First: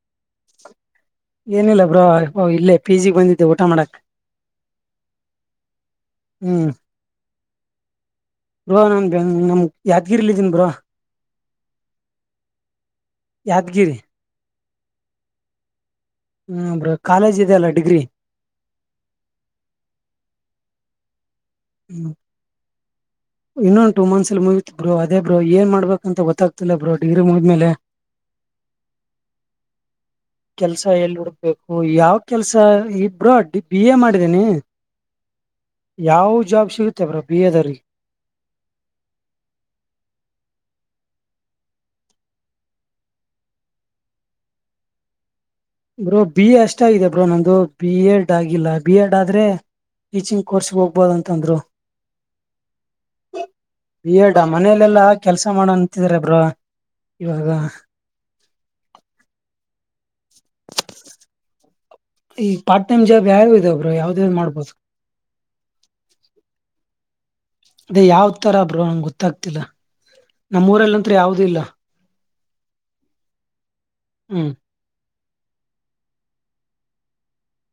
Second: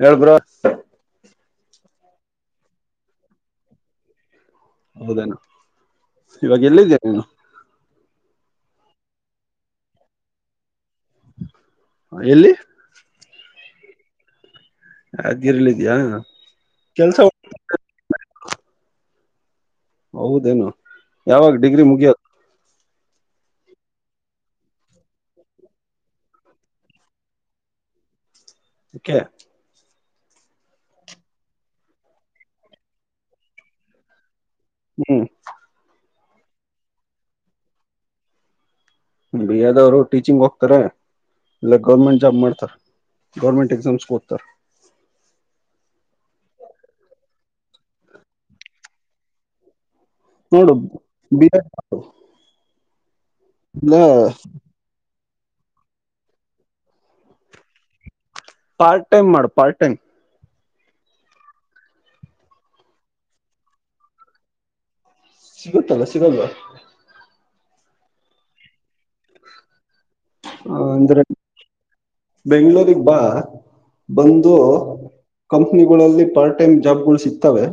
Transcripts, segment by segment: ಹೇಳು ಬ್ರೋ ಏನಿಲ್ಲ ಬ್ರೋ ಇಲ್ಲೇ ಪಿ ಜಿ ಬಂದಿದ್ದೆ ಊಟ ಮಾಡಾಕ್ ಹೌದೇನೋ ಇವಾಗ ಎಲ್ಲಿದ್ದೀ ನೀನೂ ಬೋ ನಾನ್ ನಮ್ ಯಾದಗಿರಿಯಲ್ಲ ಇದೀನ್ಿ ಬ್ರೋ ಎಲ್ಲಿ ಯಾದಗಿರಿ ಯಾದಗಿರಿ ದಿಯಾ ಹ್ಮ್ರ ಕಾಲೇಜ್ ಇದೆ ಅಲ್ಲ ಡಿಗ್ರಿ ಹೌದೇನು ಯಾವಾಗ ಡಿಗ್ರಿ ಮುಗಿಯದು ಇನ್ನೊಂದು ಟೂ ಮಂತ್ಸ್ ಅಲ್ ಮೂವಿತ್ ಬ್ರ ಅೇ ಬ್ರ ಏನ್ ಮಾಡಬೇಕ ಅಂತ ಗೊತ್ತಾಗ್ತಿಲ್ಲ ಬ್ರೋ ಡಿಗ್ರಿ ಮುವ್ಮೇಲೆ ಕ್ಕೆೆ ಕೆಲ್ಸ ಎಲ್ ಹುಡ್ಬೇಕು ಯಾವ ಕೆಲ್ಸ ಇಬರು ಅಡ್ಡಿ ಬಿ ಎ ಮಾಡಿದೇನಿ ಹ್ಮ ಯಾವ ಜಾಬ್ ಸಿಗುತ್ತೆ ಬ್ರ ಬಿ ಎದ್ರ ಬಿಿಯದವ್ರು ಟೀಚಿಂಗ್ ಹೋಗ್ತಾರೆ ಇಲ್ಲ ಗೌರ್ಮೆಂಟ್ ಜಾಬ್ ಮಾಡ್ತಾರೆ ಗೌರ್ಮೆಂಟ್ ಎಕ್ಸಾಮ್ಸ್ಗೆ ಕೊೋಗ್ತಾರೆ ಬ್ರೋ ಬಿ ಎ ಅಷ್ಟ ಆಗಿದೆ ಬ್ರೋ ನಂದು ಬಿ ಎಡ್ ಆಗಿಲ್ಲ ಬಿ ಎಡ್ ಆದ್ರೆ ಟೀಚಿಂಗ್ ನೋಡು ಕೋರ್ಸ್ಗೆ ಬಿ ಹೋಗ್ಬೋದಂತಂದ್ರು ಎಡ್ ಇಲ್ಲ ಬಿ ಎಡಾ ಮನೇಲೆೆಲ್ಲಾ ಕೆಲ್ಸ ಮಾಡ ಅಂತಿದ್ರಬ್ರಾ ಇವಾಗ ಪಾರ್ಟ ಟೈಮ ಮಾಡ ಪಾರ್ ಟೈ್ [inaudible] ಈ ಪಾರ್ಟ್ ಟೈಮ ಜಾಬ್ ಯಾರು ಇದ ಬರು ಯಾವ್ದದ ಮಾಡ್ಬೋದು ಸಿಗುತ್ತಲ್ಲ ಸಿಗಲ್ವಾ ಅದೇ ಯಾವ್ ತರ ಬ್ರ ನಮ್ಗೆ ಗೊತ್ತಾಗ್ತಿಲ್ಲಾ ಹ ಅಂದ್ರೆ ಬೆಂಗ್ಗಳೂಗ್ ಬಾ ಹ್ಮ್ ಬಂದು ಕಂಪ್ನಿಗಳಲ್ಲಿ ಪಾರ್ಟ್ ಟೈಮ್ ಜಾಬ್ಗಳು ಸಿಗ್ತವೆ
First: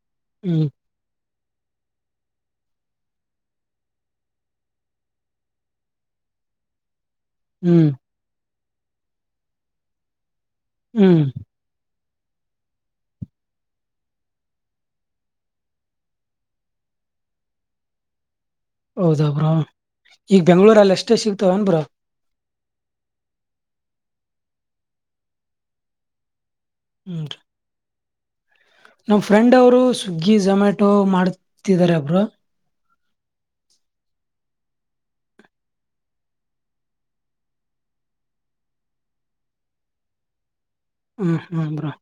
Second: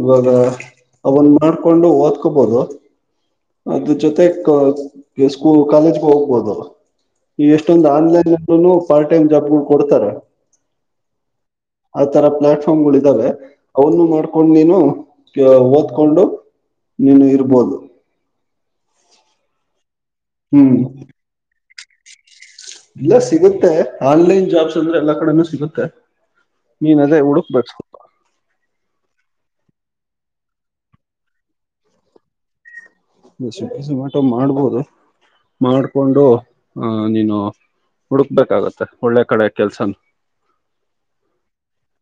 ಇವಾಗ ಹ್ಮ್ ಅವನ್ ಮಾಡ್ಕೊಂಡು ಓದ್ಕೋಬೋದು ಅದ್ರ ಜೊತೆ ಸ್ಕೂಲ್ ಕಾಲೇಜ್ಗ ಹೋಗ ೌದು ನೀ ಎಷ್ಟೊಂದು ಹ್ಮ್ ಆನ್ಲೈನ್ಲ್ಲ ಪಾರ್ಟ್ ಟೈಮ್ ಜಾಬ್ ಗಳು ಕೊಡ್ತಾರೆ ಹ್ಮ್ ಐತಾಳ್ [unintelligible] ಅವನು ಮಾಡ್ಕೊಂಡ್ ನೀನು ಓದ್ಕೊಂಡು ನೀನು ಇರ್ಬೋದು ಹೌದ ಬ್ರೋ ಈಗ ಹ್ಮ್ ಬೆಂಗ್ಳೂರ ಅಲ್ಲಿ ಎಷ್ಟೇ ಸಿಗ್ತಾವನ್ಬ್ರ ಇಲ್ಲ ಸಿಗುತ್ತೆ ಆನ್ಲೈನ್ ಜಾಬ್ಸ್ ಅಂದ್ರೆ ಎಲ್ಲಾ ಕಡೆನೂ ಸಿಗುತ್ತೆ ನೀನ್ ಅದೇ ಹುಡುಕ್ಬೇಕು ನಮ್ಮ್ ಫ್ರೆಂಡ್ ಅವರು ಸ್ವಿಗ್ಗಿ ಝೊಮ್ಯಾಟೊ ಮಾಡತಿದ್ದಾರೆ ಬ್ರೋ ಸ್ವಿಜಿ ಜೊಮ್ಯತೋ ಮಾಡ್ಬೋದು ಮಾಡಿಕೊಂಡು ನೀನು ಹುಡುಕ್ಬೇಕಾಗತ್ತೆ ಒಳ್ಳೆ ಕಡೆ ಕೆಲಸನ ಹಾ ಹಾ ಬ್ರಾ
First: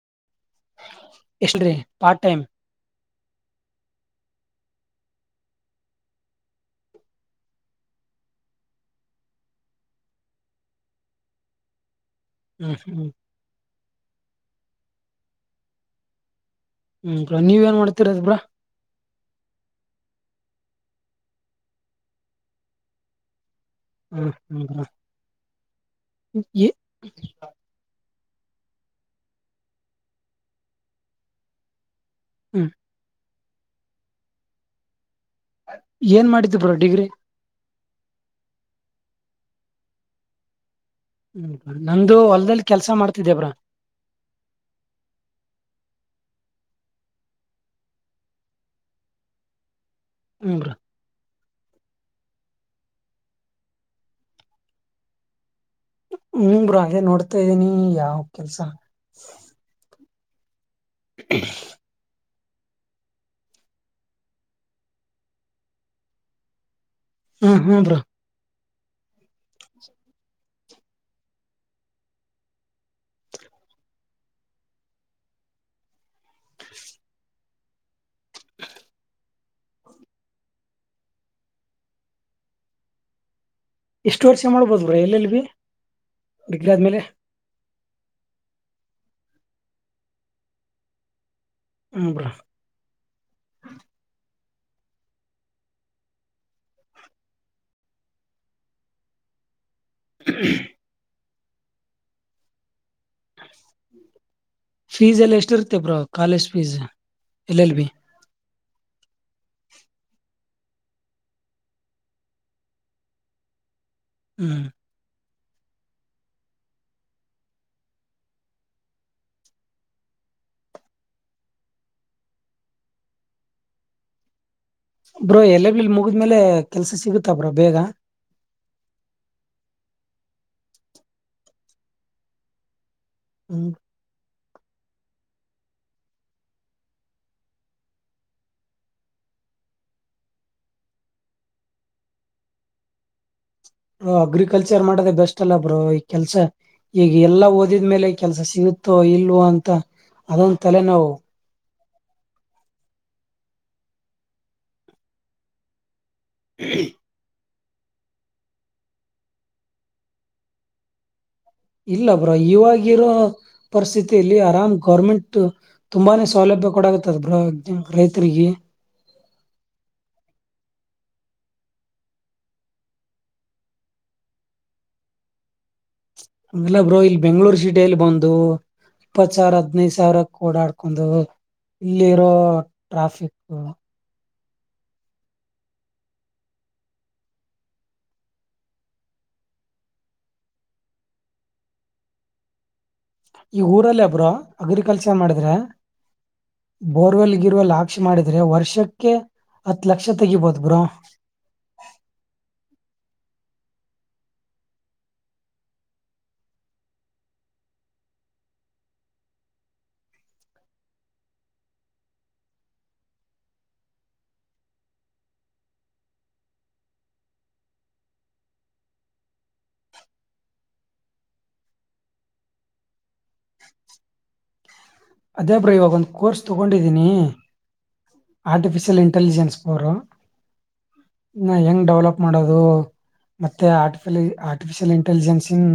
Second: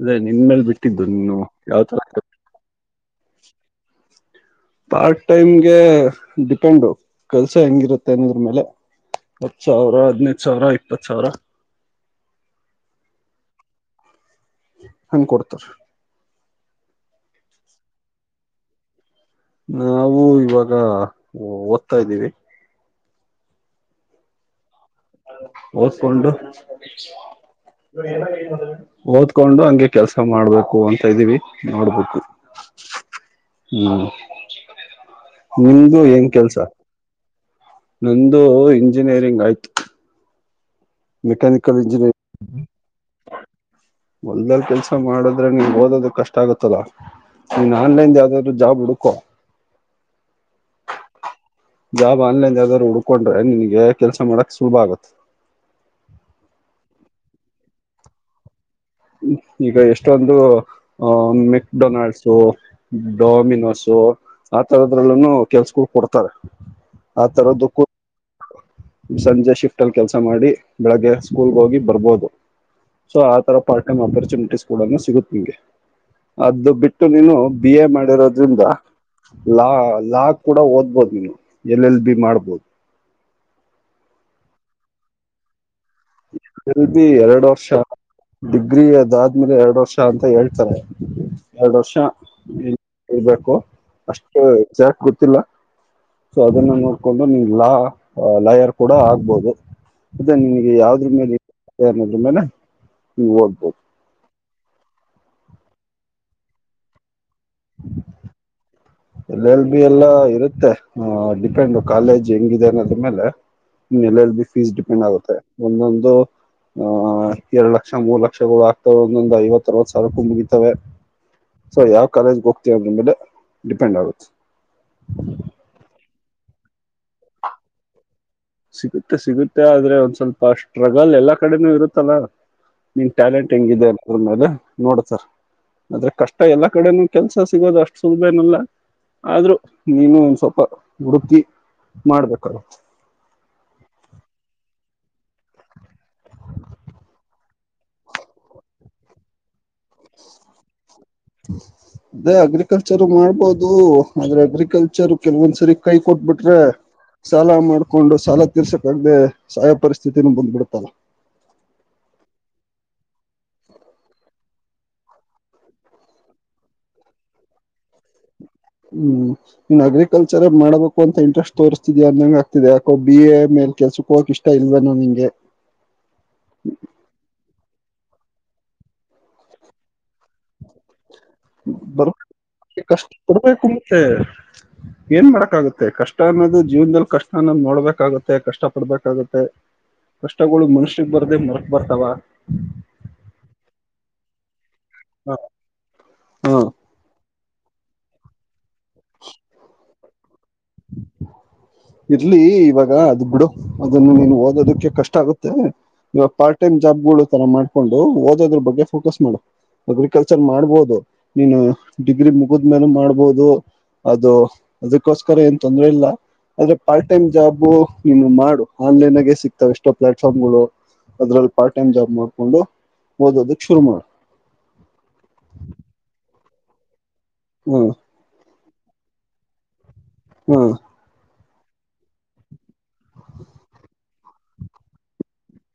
ಅದೇ ನಿನ್ ಮೇಲೆ ಬಿಟ್ಟಿದ್ದುನ್ನು ಎಷ್ಟ್ರಿ ಯಾವ ಪಾರ್ಟ್ ತರತ ಟೈಮ್ ಪಾರ್ಟ್ ಟೈಮ್ಗೆ ಡಿಪೆಂಡು ಕೆಲ್ಸ ಹೆಂಗಿರುತ್ತೆ ಅನ್ನೋದ್ರ ಮೇಲೆ ಹತ್ತು ಸಾವಿರ ಹದ್ಿನೈದು ಸಾವಿರ ಇಪ್ಪತ್ತು ಸಾವಿರ ಹ್ಮ್ ಹ್ಮ್ಮ್ ನನ್ಗ ಕೊಡ್ತಾರ ಹ್ಮ್ಾ ನೀವ ಏನ್ ಮಾಡ್ತಿರದ ಬಿ್ರಾ ನಾವು ಇವಾಗ ಓದ್ತಾ ಇದ್ದೀವಿ ಹ್ಮ್ ಹ್ಮ್ ಹ್ಮ ಹೌಸ್ಕಟು [inaudible] ಓದ್ಕೊಂಡು ಹಂಗೆ ಕೆಲ್ಸ ಮಾಡ್ಬೇಕು ಅಂತ ಇದ್ದೀವಿ ನೋಡ್ಬೇಕು ಹ್ಮ್ ಹ್ಮ್ ನಿಮ್ದು ಹೆಂಗ ಏನ್ ಮಾಡಿದ್ದು ಕೆಲ್ಸ ಬ್ರೋ ಡಿಗ್ರಿ ನಂದು ಇಂಜಿನಿಯರಿಂಗ್ ಆಯ್ತು ಹ್ಮ ಮೆಕ್ಯಾನಿಕಲ್ ಇಂಜಿನಿಯರಿಂಗ್ ನಂದುು ಹೊಲ್ದಲ್ಲಿ ಕೆಲ್ಸಾ ಮಾಡ್ತಿದ್ದೇವ್ರಾ ಮೊಲ್ಲ್ ಕೆಲ್ಸ ಮಾಡಿದ್ರೆ ನೀಮ್ಗೆ ಓದೋದ ಕಷ್ಟ ಆಗುತ್ತಲ್ಲಾ ನೀನ್ ಆನ್ಲೈನ್ ಯಾವ್ದಾದ್ರು ಜಾಬ್ ಹುಡುಕೋ ಹ್ಮ್ ಬ್ರೋ ಜಾಬ್ ಆನ್ಲೈನ್ದ್ರು ಹುಡ್ಕೊಂಡ್ರೆ ನಿನ್ಗೆ ಕೆಲ್ಸ ಮಾಡಕ್ ಸುಭ ಆಗುತ್ತೆ ಹ್ಮ ಅೇ ನೋಡ್ತಾ ಇದೀನಿ ಯಾವ ಕೆಲ್ಸ ಈಗ ಎಷ್ಟೊಂದು ಅಹ ಮೆಕ್ಡೊನಾಲ್ಡ್ಸು ಡಾಮಿನೋಸು ಆ ತರದ್ರಲ್ಲನು ಕೆಲ್ಸಗಳು ಕೊಡ್ತಾರೆ ಹ್ಮ್ ಹ್ಮ್ [unintelligible] ಬ್ರೋ ಸಂಜೆ ಶಿಫ್ಟಲ್ಲಿ ಕೆಲಸ ಮಾಡಿ ಬೆಳಗ್ಗೆ ಸ್ಕೂಲ್ಗೆ ಹೋಗಿ ಬರ್ಬೋದು ಸೊ ಆ ತರ ಪಾರ್ಟ್ ಟೈಮ್ ಅಪಾರ್ಚುನಿಟೀಸ್ ಕೂಡ ಸಿಗುತ್ತ ನಿಮಗೆ ಅದು ಬಿಟ್ಟು ನೀನು ಬಿ ಎ ಮಾಡಿರೋದ್ರಿಂದ ಲಾ ಲಾ ಕೂಡ ಓದ್ಬೋದು ನೀವು ಎಲ್ ಎಲ್ ಬಿ ಮಾಡ್ಬೋದು ಎಷ್ಟು ವರ್ಷ ಮಾಡ್ಬೋದು bro L L B degree ಲ್ ಆದ್ಮೇಲೆ ಬಿ ಎರಡು ವರ್ಷ ಡಿಗ್ರಿ ಅದಾದ್ಮೇಲೆ ಎರಡು ವರ್ಷ ಅಂತ ಹೇಳ್ತಾರೆ ಎರಡ್ ವರ್ಷ ಹ್ಮ್ ಬ್ರೋ ಇಳ್ಬೇಕು ಅಷ್ಟು ಚಾಕ್ ಗೊತ್ತಿಲ್ಲ ಸೊ ಅದನ್ನು ನೋಡ್ಕೊಂಡು ನಿನ್ ಲಾ ಲಯರ್ ಕೂಡ ಆಗ್ಬಹುದು ಅದೇ ನಿನಗೆ ಯಾವ್ದ್ರ ಮೇಲೆ ಇಂಟರೆಸ್ಟ್ ಇದೆ ಅನ್ನೋದರ ಮೇಲೆ ನೀನ್ ಓದಬಹುದು ಫೀಸ್ ಎಲ್ಲ ಎಷ್ಟ ಇರ್ತೇ bro college fees L L B L L B ಎಲ್ಲ ಇರುತ್ತೆ ಹ ಡಿಪೆಂಡ್ ಕಾಲೇಜ್ ಹೆಂಗಿದೆ ಅನ್ನೋದ ಮೇಲೆ ನೆಲೆಯಲ್ಲಿ ಬಿ ಹ್ಮ್ ಫೀಸ್ ಡಿಪೆಂಡ್ ಆಗುತ್ತೆ ಒಂದೊಂದು ಆಹ ಎರಡ್ ಲಕ್ಷ ಮೂರು ಲಕ್ಷಗಳು ಆಗ್ತಾವ ಒಂದೊಂದಂದು ಐವತ್ತ ಅರವತ್ತು ಸಾವಿ ಕು ಮುಗಿತವೆ ಸೊ ಯಾವ ಕಾಲೇಜ್ಗೆ ಹೋಗ್ತವ್ರ್ಮೇಲೆ ಡಿಪೆಂಡ್ ಆಗುತ್ತೆ ಬ್ರೋ ಎಲ್ಲಲ್ ಮುಗಿದ್ಮೇಲೆ ಕೆಲ್ಸ ಸಿಗುತ್ತ ಬ್ರೋ ಬೇಗ ಸಿಗುತ್ತೆ ಸಿಗುತ್ತೆ ಆದ್ರೆ ಒಂದ್ ಸ್ವಲ್ಪ ಸ್ಟ್ರಗಲ್ ಎಲ್ಲಾ ಕಡೆನೂ ಇರುತ್ತಲ್ಲ ನಿನ್ ಟ್ಯಾಲೆಂಟ್ ಹ್ಮ್ ಹೆಂಗಿದೆ ಅನ್ನದ್ರ ಮೇಲೆ ನೋಡ ಸರ್ ಆದ್ರೆ ಕಷ್ಟ ಎಲ್ಲಾ ಕಡೆನೂ ಕೆಲ್ಸ ಸಿಗೋದು ಅಷ್ಟು ಸುಲಭ ಏನಲ್ಲ ಆದ್ರೂ ನೀನು ಒಂದ್ ಸ್ವಲ್ಪ ಹುಡುಕಿ ಮಾಡ್ಬೇಕ ಅಗ್ರಿಕಲ್ಚರ್ ಮಾಡದ ಬೆಸ್ಟ್ ಅಲ್ಲ ಬ್ರೋ ಈ ಕೆಲ್ಸ ಈಗ ಎಲ್ಲಾ ಓದಿದ್ಮೇಲೆ ಕೆಲ್ಸ ಸಿಗುತ್ತೋ ಇಲ್ವೋ ಅಂತ ಅದೊಂದು ತಲೆ ನೊವು [unintelligible] ಅದೇ ಅಗ್ರಿಕಲ್ಚರ್ ಮಾಡ್ಬೋದು ಆದ್ರೆ ಅಗ್ರಿಕಲ್ಚರ್ ಕೆಲವೊಂದ್ಸರಿ ಕೈ ಕೊಟ್ಬಿಟ್ಟು ಆದ್ರೆ ಸಾಲ ಮಾಡ್ಕೊಂಡು ಸಾಲ ತೀರ್ಸಕಾಗ್ದೆ ಸಾಯೋ ಪರಿಸ್ಥಿತಿ ನು ಬಂದ್ಬಿಡ್ತಲ್ಲ ಇಲ್ಲ ಬ್ರೊ ಇವಾಗಿರೋ ಪರಿಸ್ಥಿತಿಯಲ್ಲಿ ಆರಾಮ್ ಗೌರ್ಮೆಂಟ್ ತುಂಬಾನೇ ಸೌಲಭ್ಯ ಕೊಡಗತ್ತದ ರೈತರಿಗೆ ಹ್ಮ್ ಇನ್ ಅಗ್ರಿಕಲ್ಚರ್ ಮಾಡಬೇಕು ಅಂತ ಇಂಟ್ರೆಸ್ಟ್ ತೋರಿಸ್ತಿದಿ ಅಂದಂಗ ಆತಿದೆ ಯಾಕೋ ಬಿ ಎ ಮೇಲೆ ಕೆಲ್ಸಕ್ ಹೋಗಕ್ ಇಷ್ಟ ಇಲ್ವೆನೊ ನಿಂಗೆ ಹಂಗಲ್ಲ ಬ್ರೋ ಇಲ್ಲಿ ಬೆಂಗ್ಗಳೂರು ಸಿಟಿಯಲ್ಲಿ ಬಂದು ಇಪ್ಪತ್ ಸಾವಿರ ಹದ್ನೈದು ಸಾವಿರಕ್ ಓಡಾಡ್ಕೊಂಡ ಇಲ್ಲಿರೋ ಟ್ರಾಫಿಕ್ ಹ್ಮ್ ಏನ್ ಮಾಡಕ್ ಆಗತ್ತೆ ಕಷ್ಟ ಅನ್ನೋದು ಜೀವನದಲ್ಲಿ ಕಷ್ಟ ಅನ್ನೋದು ನೋಡ್ಬೇಕಾಗತ್ತೆ ಕಷ್ಟ ಪಡ್ಬೇಕಾಗತ್ತೆ ಕಷ್ಟಗಳು ಮನುಷ್ಯಿಗೆ ಬರ್ದೆ ಮರಕ್ಬರ್ತವ ಈ ಊರಲ್ಲಿ ಒಬ್ರ ಅಗ್ರಿಕಲ್ಚರ್ ಮಾಡಿದ್ರೆ ಹ ಬೋರ್ವೆಲ್ಗ ಗಿರ್ವಲ್ ಆಕ್ಷೆ ಮಾಡಿದ್ರೆ ವರ್ಷಕ್ಕೆ ಹತ್ ಲಕ್ಷ ತೆಗಿಬೋದು ಬ್ರೋ ಇರ್ಲಿ ಇವಾಗ ಅದು ಬಿಡು ಅದನ್ನು ನೀನು ಓದೋದಕ್ಕೆ ಕಷ್ಟ ಆಗುತ್ತೆ ಇವಾಗ ಪಾರ್ಟ್ ಟೈಮ್ ಜಾಬ್ ಗಳು ತರ ಮಾಡ್ಕೊಂಡು ಓದೋದ್ರ ಬಗ್ಗೆ ಫೋಕಸ್ ಮಾಡು ಅಗ್ರಿಕಲ್ಚರ್ ಮಾಡ್ಬೋದು ನೀನು ಡಿಗ್ರಿ ಮುಗಿದ ಮೇಲೆ ಮಾಡ್ಬೋದು ಅದು ಅದಕ್ಕೋಸ್ಕರ ಏನ್ ತೊಂದ್ರ ಇಲ್ಲ ಆದ್ರೆ ಪಾರ್ಟ್ ಟೈಮ್ ಜಾಬು ನೀ ಮಾಡು ಆನ್ಲೈನ್ಗೇ ಸಿಕ್ತಾವ ಎಷ್ಟೋ ಪ್ಲಾಟ್ಫಾರ್ಮ್ಗಳು ಇದ್ರಲ್ ಪಾರ್ಟ್ ಟೈಮ್ ಜಾಬ್ ಮಾಡ್ಕೊಂಡು ಓದೋದಕ್ ಶುರು ಮಾಡು. ಅದೇ ಬ್ರೊ ಇವಗೊಂದ್ ಕೋರ್ಸ್ ತೊಗೊಂಡಿದೀನಿ. ಹ್ಮ ಆರ್ಟಿಫಿಷಿಯಲ್ ಇಂಟೆಲಿಜೆನ್ಸ್ ಬ್ರೊ ಹ್ಮ ನಾ ಹೆಂಗ್ ಡೆವ್ಲಪ್ ಮಾಡೋದು, ಮತ್ತೆ ಆರ್ಟಿಫಲಿ ಆರ್ಟಿಫಿಷಿಯಲ್ ಇಂಟೆಲಿಜೆನ್ಸ್ ಇನ್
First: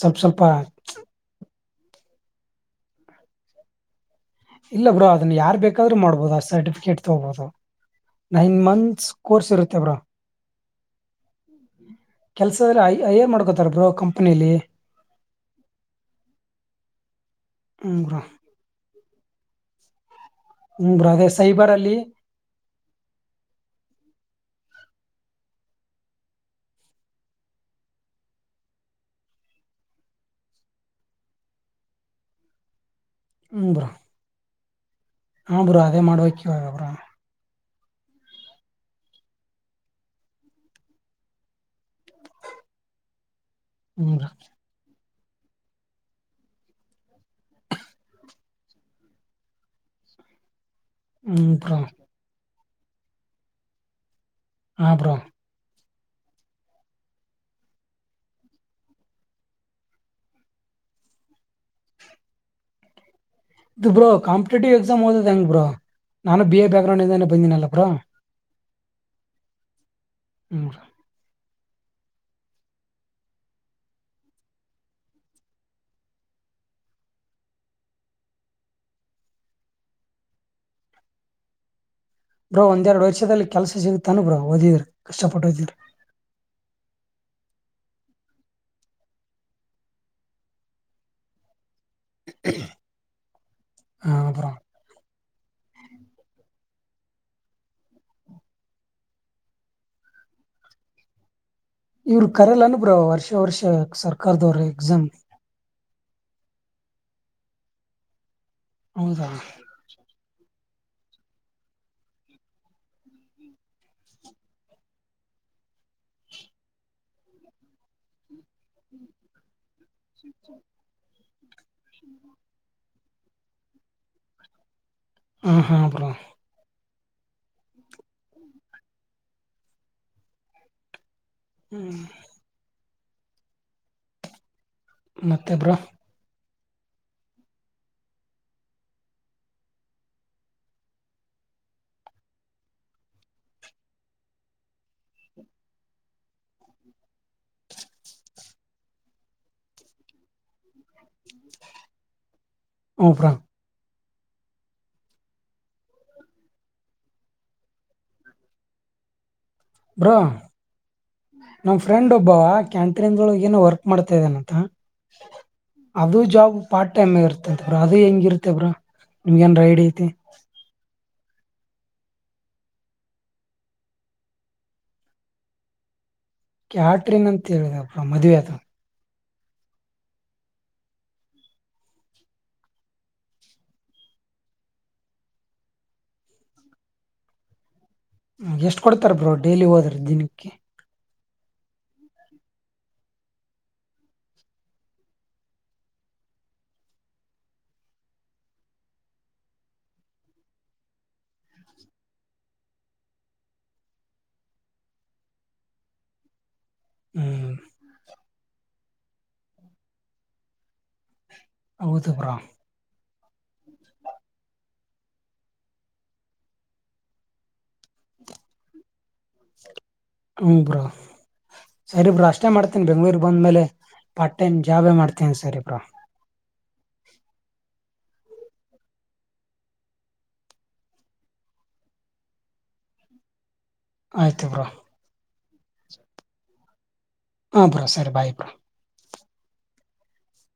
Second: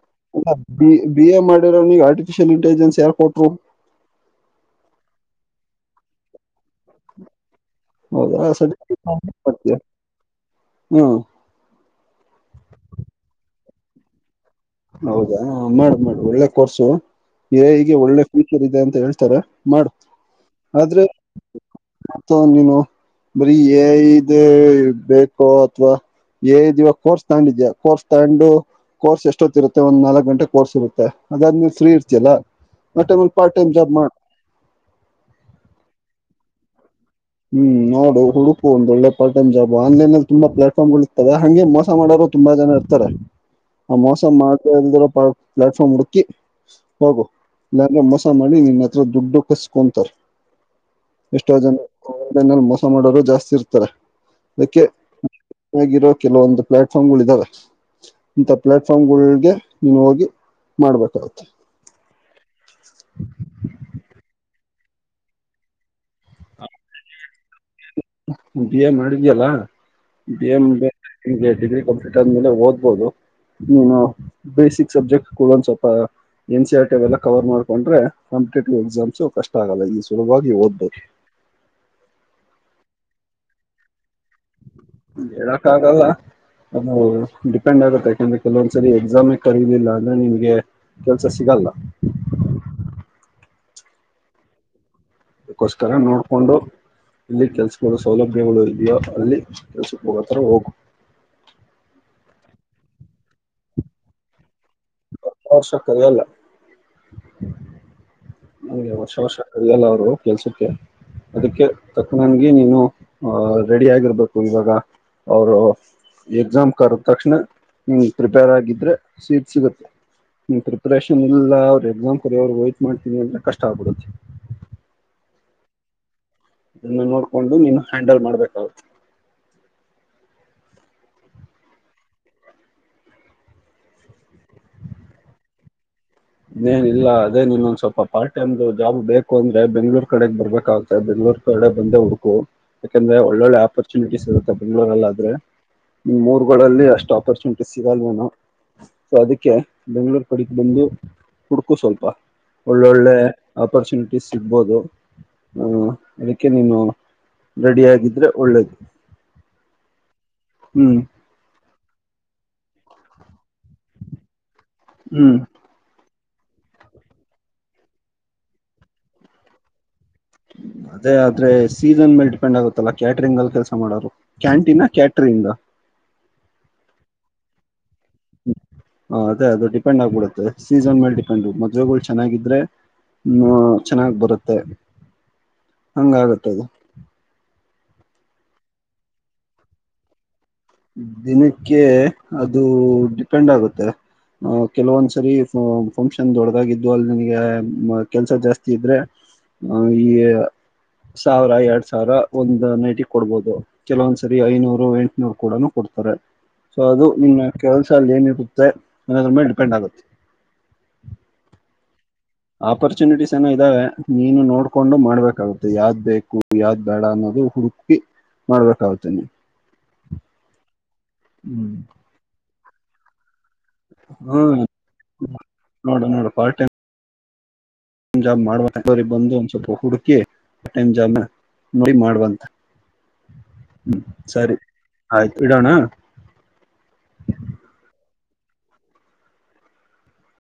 ಸ್ವಲ್ಪ ಸ್ವಲ್ಪ ಅಬ್ ಬಿ, ಬಿ ಎ ಮಾಡಿರೋನಿಗ್ ಆರ್ಟಿಫಿಷಿಯಲ್ ಇಂಟೆಲಿಜೆನ್ಸ್ ಯಾರ್ ಕೊಟ್ರು? ಇಲ್ಲ ಬ್ರೋ ಅದನ್ ಯಾರ್ ಬೇಕಾದ್ರು ಮಾಡ್ಬೋದು ಆ ಸರ್ಟಿಫಿಕೇಟ್ ತಗೋಬೋದು ಹೌದಾ ನಂಗ್ ಸರಿ ನನ್ಸ್ ಕೋರ್ಸ್ ಮಾಡ್ತೀಯ ಇರುತ್ತೆ ಬ್ರೊ ಹ್ಮ್ ಕೆಲ್ಸದ್ರೆ ಐ ಐಯರ್ ಮಾಡ್ಕೋತರೆ ಬ್ರೋ ಕಂಪನಿಲಿ. ಹೌದಾ ಮಾಡ್ ಮಾಡು, ಒಳ್ಳೆ ಕೋರ್ಸು ಎ ಐ ಗೆ ಹ್ಮ್ ಬ್ರೋ ಒಳ್ಳೆ ಫ್ಯು ಫ್ಯಾಚರ್ ಇದೆ ಅಂತ ಹೇಳ್ತರೆ ಮಾಡು. ಹ್ಮ ಆದ್ರೆ ಬ್ರೊ ಅದೆ ಸೈಬರಲ್ಲಿ ನೀನು ಬರೀ ಎ ಐ ದೆ ಬೇಕೋ ಅತ್ವಾ ಏ ಐದ್ ಇವಾಗ್ ಕೋರ್ಸ್ ತಗಂಡಿದ್ಯಾ, ಕೋರ್ಸ್ ತಗಂಡು ಕೋರ್ಸ್ ಎಷ್ಟೊತ್ ಇರುತ್ತೆ ಒಂದ್ ನಾಲಕ್ ಗಂಟೆ ಕೋರ್ಸ್ ಇರುತ್ತೆ, ಅದಾದ್ಮೇಲೆ ಫ್ರೀ ಇರ್ತಿಯಲ್ಲ ಆ ಟೈಮಲ್ ಪಾರ್ಟ್ ಟೈಮ್ ಜಾಬ್ ಮಾಡ್ ಹು ಬ್ರೊ ಅದೇ ಮಾಡ್ಬೇಕ್ ಇವಾಗ ಬ್ರೊ. ಹ್ಮ್ ನೋಡು ಹುಡುಕು ಒಂದ್ ಒಳ್ಳೆ ಪಾರ್ಟ್ ಟೈಮ್ ಜಾಬು, ಆನ್ಲೈನಲ್ ತುಂಬಾ ಪ್ಲಾಟ್ಫಾರ್ಮ್ಗಳ್ ಇರ್ತವೆ ಅಂಗೆ ಮೋಸ ಮಾಡೋ ತುಂಬಾ ಜನ ಇರ್ತಾರೆ, ಹ್ಮ್ [unintelligible] ಪ್ಲಾಟ್ಫಾರ್ಮ್ ಹುಡ್ಕಿ ಹೋಗು ಇನ್ಯಾರ್ನೋ ಮೋಸ ಮಾಡಿ ನಿನ್ ಹತ್ರ ದುಡ್ಡು ಕಸ್ಕೊಂತರೆ ಹ್ಮ್ ಎಷ್ಟೋ ಬ್ರೋ ಜನ [unintelligible] ಮೋಸ ಮಾಡೋರು ಜಾಸ್ತಿ ಇರ್ತಾರೆ ಅದ್ಕೆ ಹಾ ಬ್ರೋ ಆಗಿರೋ ಕೆಲವೊಂದು ಪ್ಲಾಟ್ಫಾರ್ಮ್ಗಳ್ ಇದಾವೆ ಇಂಥ ಪ್ಲಾಟ್ಫಾರ್ಮ್ಗಳ್ ಒಳ್ಗೆ ನೀವ್ ಹೋಗಿ ಮಾಡ್ಬೇಕಾಗುತ್ತೆ. ದಿಬ್ರೋ ಕಾಮ್ ಕಾಂಪಿಟೇಟಿವ್ ಎಕ್ಸಾಮ್ಗ್ ಓದೋದ್ ಎಂಗ್ ಬ್ರೋ, ನಾನು ಬಿ ಎ ಬ್ಯಾಗ್ರೌಂಡ್ ಇಂದಾನೆ ಬಂದಿನಲ್ಲ ಬ್ರೋ. ಬಿ ಎ ಮಾಡಿದ್ಯಲ್ಲ, ಬಿ ಎ ಹ್ಮ್ ಮುಂದೆ ಇಂಗೆ ಡಿಗ್ರಿ ಕಂಪ್ಲೀಟ್ ಆದ್ಮೇಲೆ ಓದ್ಬೋದು, ಹ್ಮ ಬೇಸಿಕ್ ಸಬ್ಜೆಕ್ಟ್ ಕೊ ಅನ್ ಸ್ವಲ್ಪ ಎನ್ ಸಿ ಆರ್ ಟಿ ಅದೆಲ್ಲ ಕವರ್ ಮಾಡ್ಕೊಂಡ್ರೆ, ಕಾಂಪಿಟೇಟಿವ್ ಎಕ್ಸಾಮ್ಸು ಕಷ್ಟ ಆಗಲ್ಲ ಈ ಸುಲಭವಾಗಿ ಓದ್ಬೋದು. ಬ್ರೋ ಒಂದೆರ್ಡ್ ವರ್ಷದಲ್ಲಿ ಕೆಲ್ಸ ಸಿಗುತ್ತನ ಬ್ರೋ ಓದಿದ್ರೆ ಕಷ್ಟಪಟ್ಟು ಓದಿದ್ರೆ ಹೇಳಕ್ಕಾಗಲ್ಲ ಅದು ಡಿಪೆಂಡ್ ಆಗುತ್ತೆ ಯಾಕಂದ್ರೆ ಕೆಲ್ವೊಂದ್ಸರಿ ಎಕ್ಸಾಮೆ ಕರೀಲಿಲ್ಲ ಅಂದ್ರೆ ನಿನ್ಗೆ ಕೆಲ್ಸಸಿಗಲ್ಲ. ಹ ಹ್ಮ್ ಬ್ರೊ ಅದುಕ್ಕೋಸ್ಕರ ನೋಡ್ಕೊಂಡು. ಇಲ್ಲಿ ಕೆಲ್ಸಗಳ ಸೌಲಭ್ಯಗಳಲ್ಲಿ, ಅಲ್ಲಿ ಕೆಲ್ಸಕ್ ಹೋಗೋತರ ಹೋಗು ಇವ್ರು ಕರಿಯಲ್ಲೇನು ಬ್ರೊ ವರ್ಷ ವರ್ಷ ಸರ್ಕಾರ್ದವ್ರ್ ಎಕ್ಸಾಮ್ಗೆ [unintelligible] ಕರ್ಗಲ್ಲ ಅಂಗೆ ವರ್ಷ ಹೌದಾ ವರ್ಷ ಕರಿಯಲ್ಲ ಅವ್ರು ಕೆಲ್ಸಕ್ಕೆ ಅದಕ್ಕೆ ತಕ್ನಂಗೆ ನೀನು ಅಹಹ್ ರೆಡಿಯಾಗಿರ್ಬೇಕು, ಇವಾಗ ಅವ್ರು ಎಕ್ಸಾಮ್ ಕರ್ದ್ ತಕ್ಷಣ ನೀನ್ ಪ್ರಿಪೇರ್ ಆಗಿದ್ರೆ ಸೀಟ್ ಸಿಗುತ್ತೆ. ನೀನ್ ಪ್ರಿಪರೇಷನ್ ಇಲ್ಲ ಅವ್ರ್ ಎಕ್ಸಾಮ್ ಕರಿಯೋವರ್ಗು ವೈಟ್ ಮಾಡ್ತೀನಿ ಅಂದ್ರೆ ಕಷ್ಟ ಆಗ್ಬಿಡುತ್ತೆ. ಹ್ಮ್ ಹ್ಮು ಬ್ರೋ ಇನ್ನು ನೋಡ್ಕೊಂಡು ನೀನು ಹ್ಯಾಂಡಲ್ ಮಾಡ್ಬೇಕಾಗುತ್ತೆ. ಹ್ಮ್ ಮತ್ತೆಬ್ ಬರುೋ ಇನ್ನೇನಿಲ್ಲ ಅದೇನಿಲ್ಲೊಂದ್ ಸ್ವಲ್ಪ ಪಾರ್ಟ್ ಟೈಮ್್ದು ಜಾಬ್ ಬೇಕು ಅಂದ್ರೆ ಬೆಂಗ್ೂ ಕಡೆಗ್ ಬರ್ಬೇಕಾಗ್ತದೆ ಬೆಂಗ್ಳೂರ್ ಡೆ ಬಂದ ಹುಡುಕು ಯಾಕಂದ್ರೆ ಒಳ್ಳೊಳ್ಳೆ ಆಪರ್ಚುನಿಟೀಸ್ ಇರುತ್ತೆ ಬೆಂಗ್ಳೂರಲ್ಲಿ ಆದ್ರೆ ಇನ್್ ಮೂರ್ಗಳಲ್ಲಿ ಅಷ್ಟು ಆಪರ್ಚುನಿಟಿ ಸಿಗಲ್ವೇನು ಸೊ ಅದಕ್ಕೆ ಬೆಂ್ಗಳೂರು ಕಡೆಗೆ ಬಂದು ಕುಡ್ಕು ಸ್ವಲ್ಪ ಹ್ಞೂ ಒಳ್ಳೊಳ್ಳೆ ಬ್ರೋ ಆಪರ್ಚುನಿಟೀ ಸಿಗ್ಬೋದು ಹ್ಮ ಅದಕ್ಕೆ ನೀನು ರೆಡಿ ಆಗಿದ್ರೆ ಒಳ್ಳೇದು ಬ್ರೋ ಹ್ಮ್ ನಮ ಫ್ರೆಂಡ್ ಒಬ್ಬವ ಕ್ಯಾಂಟ ್ರಂದಳ ಏನೋ ವರ್ಕ್ ಮಾಡ್ತಾ ಇದೇನಂತ ಹ್ಮ್ ಅದು ಜಾಬ್ ಪಾರ್ಟ ಟೈಮ್ ಆಗ ಇರತ ಅತ್ ಬ್ರ ಅದು ಹೆಂಗಿರತೇಬ್ರಾ ನಿಮ್ಗ ನ್ ರೈಡ್ ಐತಿ ಅದೇ ಆದ್ರೆ ಸೀಸನ್ ಮೇಲೆ ಡಿಪೆಂಡ್ ಆಗುತ್ತಲ್ಲ ಕ್ಯಾಟರಿಂಗ್ ಅಲ್ಲಿ ಕೆಲಸ ಮಾಡೋರು ಕ್ಯಾಂಟೀನ್ ಕ್ಯಾಟರಿಂಗ್ ಕ್ಯಾಟ್ರಿನ್ ಅಂತ ಹೇಳಿದ್ರ ಮದ್ವೆ ಆತ್ರ ಹ ಅದೇ ಅದು ಡಿಪೆಂಡ್ ಆಗ್ಬಿಡುತ್ತೆ ಸೀಸನ್ ಮೇಲೆ ಡಿಪೆಂಡ್ ಮದ್ೆಗಳು ಚೆನ್ನಾಗಿದ್ರೆ ಹ್ಮ ಚೆನ್ನಾಗ್ ಬರುತ್ತೆ ಹಂಗಾಗತ್ತೆದು ಎಷ್ಟ ಕೊಡ್ತಾರೆ ಬ್ರೋ ಡೈಲಿ ಹೋದ್ರ ದಿನಕ್ಕೆ ದಿನಕ್ಕೆ ಅದು ಡಿಪೆಂಡ್ ಆಗುತ್ತೆ ಅಹ ಕೆಲವೊಂದ್ಸರಿ ಫಂಕ್ಷನ್ ದೊಡಗಾಗಿದ್ದು ಅಲ್ಲಿ ನನಗೆ ಕೆಲ್ಸ ಜಾಸ್ತಿ ಇದ್ರೆ ಹ ಈ ಸಾವಿರ ಎರಡ್ ಸಾವಿರ ಒಂದ್ ನೈಟಿಗೆ ಕೊಡ್ಬೋುದು ಕೆಲವೊಂದ್ಸರಿ ಐನೂರು ಎಂಟುನೂರು ಕೂಡ ಕೊಡ್ತಾರೆ ಸೊ ಅದು ನಿನ್ನ ಹ್ಮ್ ಕೆಲಸಲ್ಲಿ ಏನಿರುತ್ತೆ ಅನ್ನೋದ್ರ ಮೇಲೆ ಡಿಪೆಂಡ್ ಆಗುತ್ತೆ ಹೌದುಪರ ಆಪರ್ಚುನಿಟೀಸ್ ಏನೋ ಇದ್ದಾವೆ ನೀನು ನೋಡ್ಕೊಂಡು ಮಾಡ್ಬೇಕಾಗುತ್ತೆ ಯಾವ್ದ್ ಬೇಕು ಯಾವ್ದ್ ಬೇಡ ಅನ್ನೋದು ಹುಡುಕಿ ಮಾಡ್ಬೇಕಾಗುತ್ತೇನೆ ಹ್ಮ ಬ್ರಾ ಸರಿ ಬ್ರಾ ಅಷ್ಟೇ ಮಾಡ್ತೇನಿ ಬೆಂಗ್ಳೂರಿಗೆ ಬಂದ ಮೇಲೆ ಪಾರ್ಟ್ ಟೈಮ್ ಜಾಬ್ ಮಾಡ್ತೀನ್ ಸರಿ ಬ್ರಾ ನನ್ನೋಡ ಪಾರ್್ಟ ೈ್ ಜಾಮ್ ಮಾಡ ಬಂದು ಒಂದ್ ಸ್ವಲ್ಪ ಹುಡುಕಿ ಆ ಟೈಮ್ ಜಾಮ್ ನೋಡಿ ಮಾಡುವಂತ ಹ್ಮ್ ಆಯ್ತು ಸರಿ ಬ್ರೋ ಆಯ್ತು ಇಡೋಣ ಹಾಂರಾ ಸ ಬಾಯ್ ಬರಾ